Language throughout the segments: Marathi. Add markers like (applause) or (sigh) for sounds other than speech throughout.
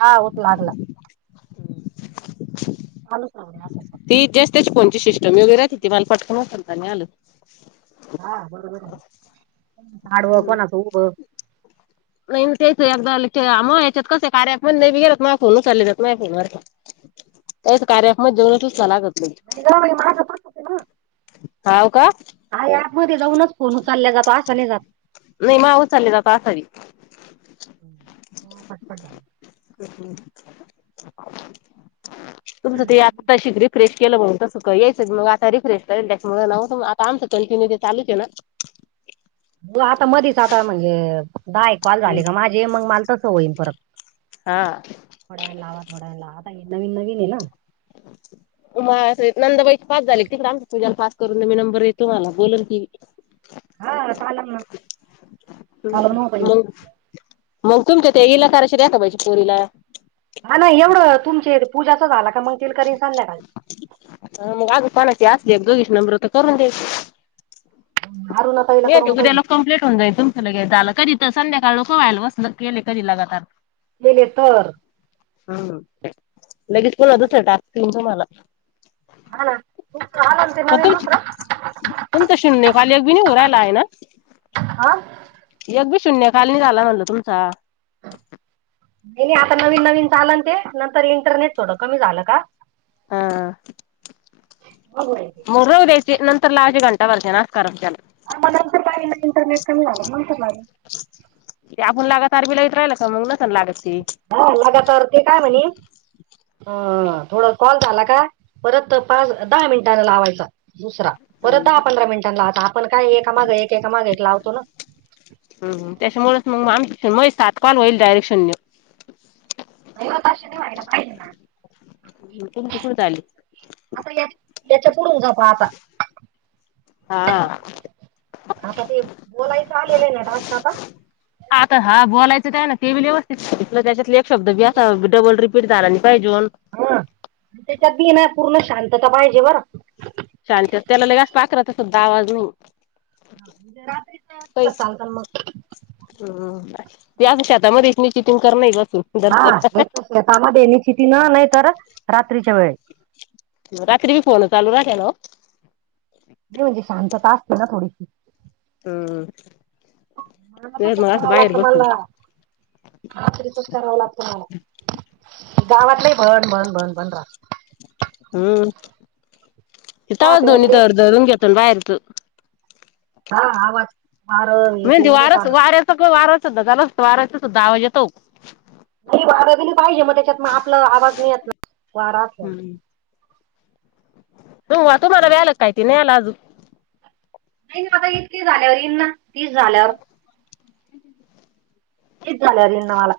हा आओत लागला. (unintelligible) करू का म्हणे असं, असं? ती ज्येष्ठाची फोनची सिस्टम वेगळी राहती. ती मला पटकन उचलता नाही आलं. हा, बरोबर आहे. आडवं कोणाचं उभं नाही न, तेच ना एकदा आलं त्यामुळे याच्यात कसं हाय कार्यात पण लय वेळा फोन उचलला जात नाही सारखा. त्यास कार्यात मग (unintelligible) लागत. नाही. (unintelligible) हाव का आई ऍपमध्ये जाऊनच फोन उचालला जातो, असा नाही जात. मी (unintelligible) चालली (unintelligible) हं, पटपट जा. (unintelligible) तुमचं ते या तशी रिफ्रेश केलं बघ तसं कां यायचं मग आता रिफ्रेश करेल कंटिन्यू आमचं ते चालूच आहे ना. जो आता मधीच आता म्हणजे दहा एक कॉल झाले, माझे ही माल तसं होईल परत. हा थोड्या वेळानं लावा, थोड्या वेळानं लावा. आता हे नवीन नवीन हे ना. उ नंदाबाई पास झाली, तिकडं आमची पूजा पास. करून मी नंबर येतो मला बोलन की. हा चालल ना. चालल ना (inaudible) बाई मग. मग तुमच्या ते येईला करायची रेखा बाईच्या पोरीला. हां, ना एवढं तुमचे इथ पूजाचं झाला का मग तिला करेल संध्याकाळीच. हं मग अजून कोणाची असली एक दूईश नंबर तर करून देऊ. अरुणा ताईला येईल की करून पाहिन उद्याला कंप्लीट होऊन जाईल तो. लगेच झालं, कधी तर संध्याकाळ नको व्हायला बसलेत केले की लगातार. गेले तर. हं लगेच पुन्हा टाकतील तुम्हांला. हां, ना तुमचं आलं ना ते नवीन दुसरं. तुमचा शून्यं खाली एक भी नाही होऊ राहीला हाय ना? आ एक भी शून्य खाली झाला नाही म्हणलं तुमचा. (unintelligible) आता नवीन नवीन चालेल ते नंतर इंटरनेट थोडं कमी झालं का हा (inaudible) अगं बाई गे! जाऊ दयाचे नंतर लावायची घंटा भरताना असं करायचं त्याला. मग नंतर पाहिलं ना, इंटरनेट कमी झालं, नंतर लावीन. आपण लगातार बी लावीत राहिलं की, मग नसल लागत ती. हां लगातार ते काय म्हणे अ.. थोडा कॉल झाला का, परत पाच दहा मिनिटान लावायचा. दुसरा, परत दहा हम्म पंधरा मिनिटांन लावायचा आपण काय एका मागे एक, एका मागे एक लावतो ना. हम्म, त्याच्यामुळेच मग माणसाचे (unintelligible) आजकाल होईल डायरेक्ट शून्य. (inaudible) तुमची कुठं आली. आता या याच्या पुढून (inaudible) आता. हा आता ते बोलायचं आलेलं आहे ना डास काता. आता हा बोलायचं आहे ना ते व्यवस्थित त त्याच्यातले एक शब्द व्यास डबल. (inaudible) (inaudible) ह त्याच्यात बी ना पूर्ण शांतता पाहिजे बरं. शांत त्याला ललेगच पाखरात सुद्धा आवाज नाही. हजे र्री चालत मग. ह ते अस आता मध्ये इथने चिटिंग करणार बसून. हा दरच एक शेतामध्ये (inaudible) न नाही तर रात्रीच्या वेळे. रात्री बी फोन चालू राते नन्हवं. नाही म्हणजे शांतता असते ना थोडीशी. हम् मला तसंच मग असं बाहेर बसून. ह तरीप करावं लागतो मला. गावातले भण भण भण भण राह. हम्म राहा इथव दोन्ही प्यायला तड दरून घेतो ना बाहेरच. हा आ वाज मार ते नाही चालू. सगळ (inaudible) झालंत वाराचं. (inaudible) नाही वार गली पाहिजे मग त्याच्यात मग आपला आवाज नाही येत ना वारा. तू तुम्हाला व्याला काहीती नाही्याला अजून. नाही नाही आता इतके झाल्यावर येईनना तीच झाल्यावर. (inaudible) ना मला.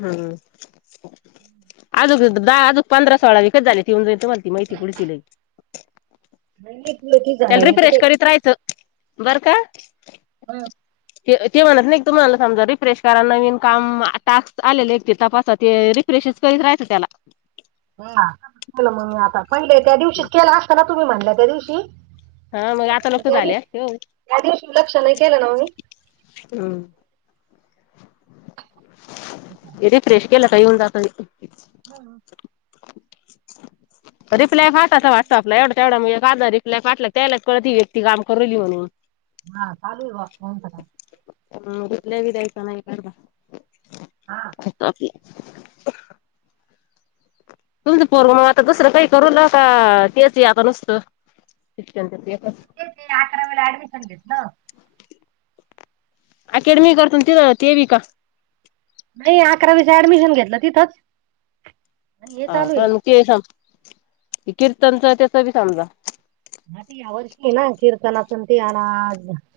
हम्. अज दहा अजक पंधरा सोळा विकत झाले तऊन जा तुम्हा ती माहिती पुढती. (inaudible) ते (inaudible) हो. ते ते म्हणत नाही तुम्हाला समजा रिफ्रेश करा नवीन काम टास्क आले एक ते तपासा ते. रिफ्रेश करत राहचं त्याला. हा के मग मी आता पणले त्या दिवशी केला असता ना तुम्ही म्हणलं त्या दिवशी. हा मग आता लक्ष त्या दि झाले हम्म त्या दिवशी लक्ष नाही केलं ना मी. हम. ते रिफ्रेश केला काही. (inaudible) हा. रिप्लाय पाटवा व्हॉट्सअपला एवढं. तेवढा (inaudible) रला काटला त्याला कळत ही व्यक्ती काम करवली म्हणून. हा चालू आहे बाघ फोन करा. अ कुठल्या बी द्यायचा नाही. हा. हा आपन. तुमचं पोरग मग आता दुसरं काही करू न का तेच आता नुसतं. ते ते अकरावेला ऍडमिशन घेतलं. अकॅडमीक करतो ते पण करतो काय. नाही अकरावीच ऍडमिशन घेतलं तिथंच. आणि हे हा चालू का आहे ते स कीर्तनच त्याच बी समजा. आ ते या वर्षी आहे ना कीर्तनातून ते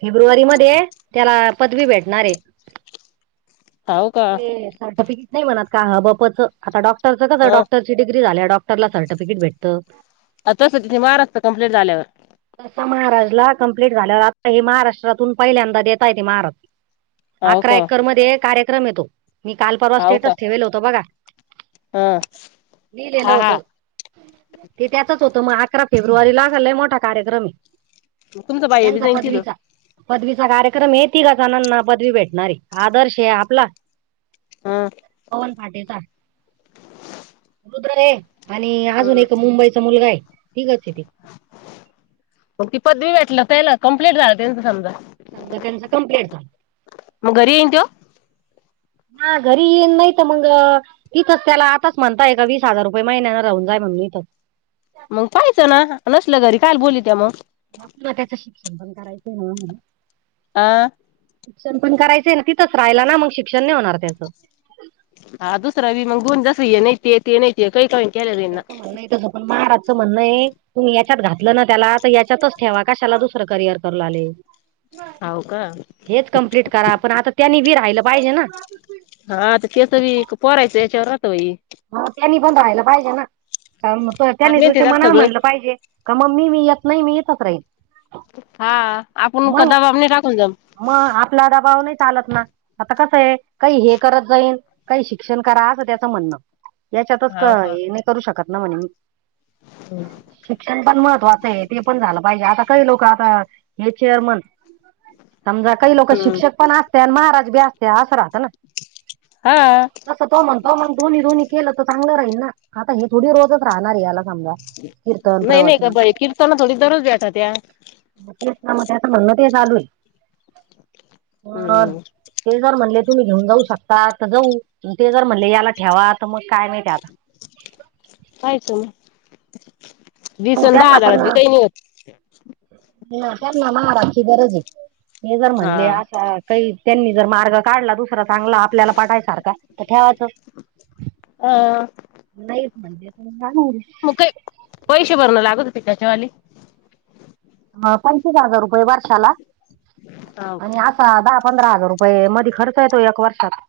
फेब्रुवारी मध्ये आहे त्याला पदवी भेटणार आहे. हाव का सर्टिफिकेट नाही म्हणत का ह बपच आता डॉक्टरच कस ह डॉक्टर डिग्री झाल्या डॉक्टरला सर्टिफिकेट भेटत आ तसं ति मारत कामंप्लीट झाल्यावर तसा महाराजला कंप्लीट झाल्या आता हे महाराष्ट्रातून पहिल्यांदा देता येत महाराज हाव अकरा का एकर मध्ये कार्यक्रम येतो मी काल परवा हाव का स्टेटस ठेवेल होत बघा हा लिहिलेलं होतं हा. ते त्याचच होतं मग अकरा फेब्रुवारी लागलय मोठा कार्यक्रम आहे. मग तुमचं बाह्य बी त्यांचा जाईन तिथं पदवीचा. पदवीचा कार्यक्रम येेत काचणना पदवी भेटणारी आदर्श आहे आपला हा. पवन पाटेचा रुद्र रे. आणि अजून एक मुंबईचा मुलगा आहे तिघंच आहे ते. मग ती पदवी भेटल पला कमप्लीट झालं त्यांच समजा सांग त्यांच कमप्लेट झालं. मग घरी येईन त्यो हा घरी येन नाही तर मग अ. इथंच त्या आताच म्हणता येय का वीस हजार रुपये महिन्यां राहून जाय म्हणून इथच मग पायचं ना नसलं घरी कशाला बोलवते मग. आपल्याला त्याचं शिक्षण पण करायचं आहे ना म्हणून आ. शिक्षण पण करायचं ना तिथच राहिला ना मग शिक्षण नाही होणार त्याचं हा दुसरा बी मग गुण जसय नाहीती ते नाहीतीे काही काही केना. महाराज म्हण आहे. तुम्ही याच्यात घातलं ना त्याला तर याच्यातच ठेवा कशाला दुसरं करिअर करू आले. हाव का हेच कम्प्लीट करा पण आता त्यांनी बी राहिलं पाहिजे ना. हा तर केसवी पोरायचं याच्यावर राहत बाई. हा त्यांनी पण राहीला पाहिजे ना आज त्यांनी मेहनती तुच्या जात मनान सगळे म्हणलं पाहिजे. का मम्मी मी येत नाही इथेच राहील. हा आपण मग कदाबाने टाकून जाऊ. मग आपला दबाव नाही चालत ना. आता कसं आहे काही हे करत जाईन काही शिक्षण करा असं त्याचं म्हणणं याच्यातच हाव का नाही करू शकत ना म्हणे मी. हम्म. शिक्षण पण महत्त्वाचं आहे ते पण झालं पाहिजे आता काही लोक आता हे चेअरमन समजा काही लोक हम्म शिक्षक पण असते आणि महाराज बी असते असं राहतं ना हा. तसं तो म्हण तो मण दोन्ही दो्ही केलं तर चांगलं राहील ना आता हे थोडी रोजच राहणार आहे याला समजा. कीर्तन नाही नाही का प्रवचन बाई कीर्ताना थोडी दररोज भेटत्या. तेच ना मग त्याचं म्हणणं ते चालू आहे अ. हम्म ते जर म्हणले तुम्ही घेऊन जाऊ शकताात जाऊ ते जर म्हणले याला ठेवा तर मग काय माहिती आता. पाहायचं मग. वीस हो अन दहा त्यांना पण हजारात बी काही नाही होत. त्यांना पण महाराज ची गरज आहे. म जर म्हणले हा. असा काही त्यांनी जर मार्ग काढला दुसरा चांगला आपल्याला पाठायसारखा. तर ठेवाचं अं नाहीच म्हणले तर माघारी म काही पैशे भराव लागत होते का त्याले हा पंचवीस हजार रुपये वर्षाला हाव का? आणि आस हा दहा पंधरा हजार रुपये मध्ये खर्च येतो एक वर्षात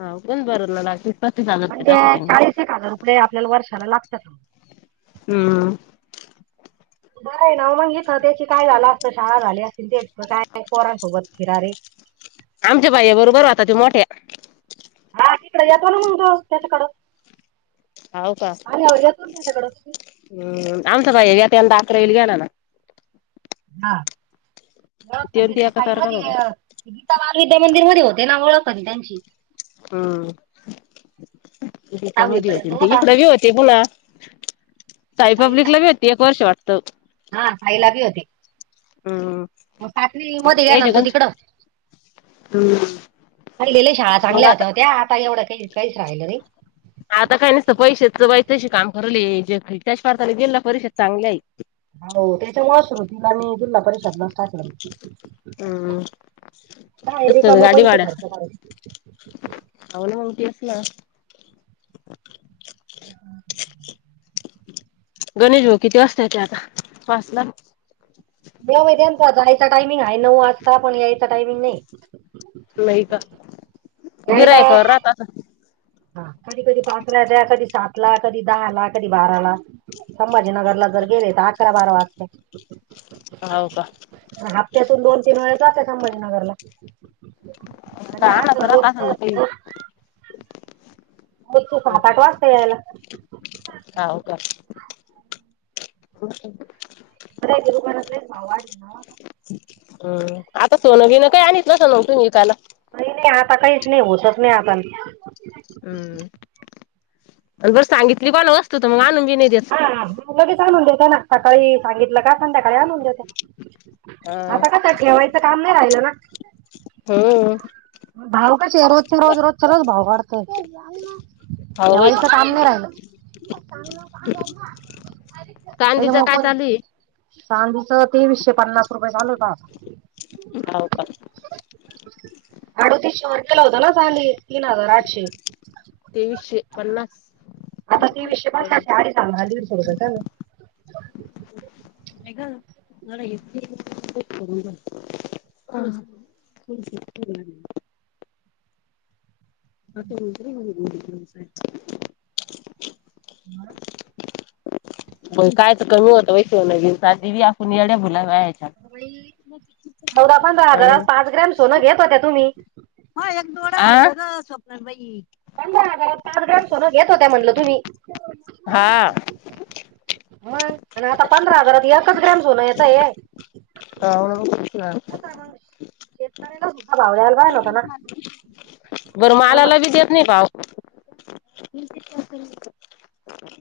हा पण भरायला लागले पस्तीस हजार रुपये जात होते. पुढे आपल्याला वर्षाला लागत्या पण हं बर आहे ना उल इथं त्याची काय झालं असतं शाळा झाली असती तेच काय पोरांसोबत फिरा रे आमच्या भैय्या बरोबर होता त्यो मोठ्या हा तिकडं येतो ना मग रोज त्याच्याकडं हाव का आल्यावर येतो ना त्याच्याकडं हम् आमचा भैय्या त्याला दात्र येईल गेला ना हा मग त्यो न त्यांचे त्यो ते‌ साई एकासारखाच मधी होता. गीता बाल विद्या मंदिर मध्ये होते ना ओळख होती त्यांची हं गीता सहावी मधी होती पर्यंत नं ती होता इकड बी होते बुवा साई साईला पब्लिक ला भी होेती एक वर्ष वाटतं हा आई ला बी होते. हम्म. मग पाचवी मध्ये गेला यायच्या ना तो गण तिकडं, हम्म पहिले लई शाळा मग चांगल्या आता होत्या हो त्या आता एवढं काही काहीच राहिलं नाई आता काय नुसतेच पैशे वैचायचे काम करेल हे त्याचं प्रकारे जिल्हा परिषद चांगल्या हे. हाना वो त्याच्या मुळ सुरुवातीला मी जिल्हा परिषदलाच टाकलं हम्म काय कसं रिकामं गाडी पैसे खर्च भाडं- करायचे आहो मग तेच ना, (unintelligible) गणेश भाऊ किती वाजता येत्या आता पाचला देवावर त्यांचा जायचा टायमिंग आहे नऊ वाजता पण यायचा टायमिंग नाहीये. व्हय का यायला गिऱ्हाईकावर राहतं असंन हा कधी कधी पाच ला द्या कधी सात ला कधी दहा ला कधी बारा ला संभाजीनगरला जर गेले तर अकरा बारा वाजते. हाव का अन् हप्त्यातून दोन तीन वेळ जात्या संभाजीनगर ला आणायचं राहत असल ना काही (unintelligible) मैची हे तर सात आठ वाजता यायला हाव का मिठाईच्या दुकानात लईचं भाव वाढले ना अं आता सोनं बिनं काही आणीत नसाल मग तुम्ही विकायला. नाही नाही आता काहीच नाही होवू शकतं नाही आण हम्म जर सांगितली कोणा वस्तू तर मगं आणुन बी नाही देत. हां लगेच आणून देत्या ना सकाळी सांगितलं का संध्याकाळी आणून देत्या? हा राहिलं ना. हो हो... भाव कसे रोजच्या रोज रोजच्या रोज भाव वाढ (unintelligible) हाव बाई काम नाही राहिल (unintelligible) कांदीच त्यामुळं काय कोणी चालू आहे? चांदीचं तेवीसशे पन्नास रुपये झाल होत. आज हो का? अडतीशे वर गेलं होता. ना चांदी तीन हजार आठशे तेवीसशे पन्नास आता तेवीशे पन्नास आहे. अडीच हजाराला दीडशे रुपये कमी नाही ग का (inaudible) (inaudible) (unintelligible) मग काय तर कमी होतं. होय सोन आपून (unintelligible) निड्या बुलाव्या चौदा पंधरा हजार अं पाच ग्रॅम सोनं घेत होत्या तुम्ही माझे एक डोळ स्वप्नाल बाई पंधरा हजार पाच ग्रॅम सोन घेत. होत्या म्हणलं तुम्ही हा. हा आणि आता पंधरा हजारात एकच ग्रॅम सोन येत आहे हो ना. मग करायला सुद्धा भाव द्यायला पाहिजे होता ना. बरं थांबा मालाला बी देत नाही. भाव (unintelligible) (unintelligible)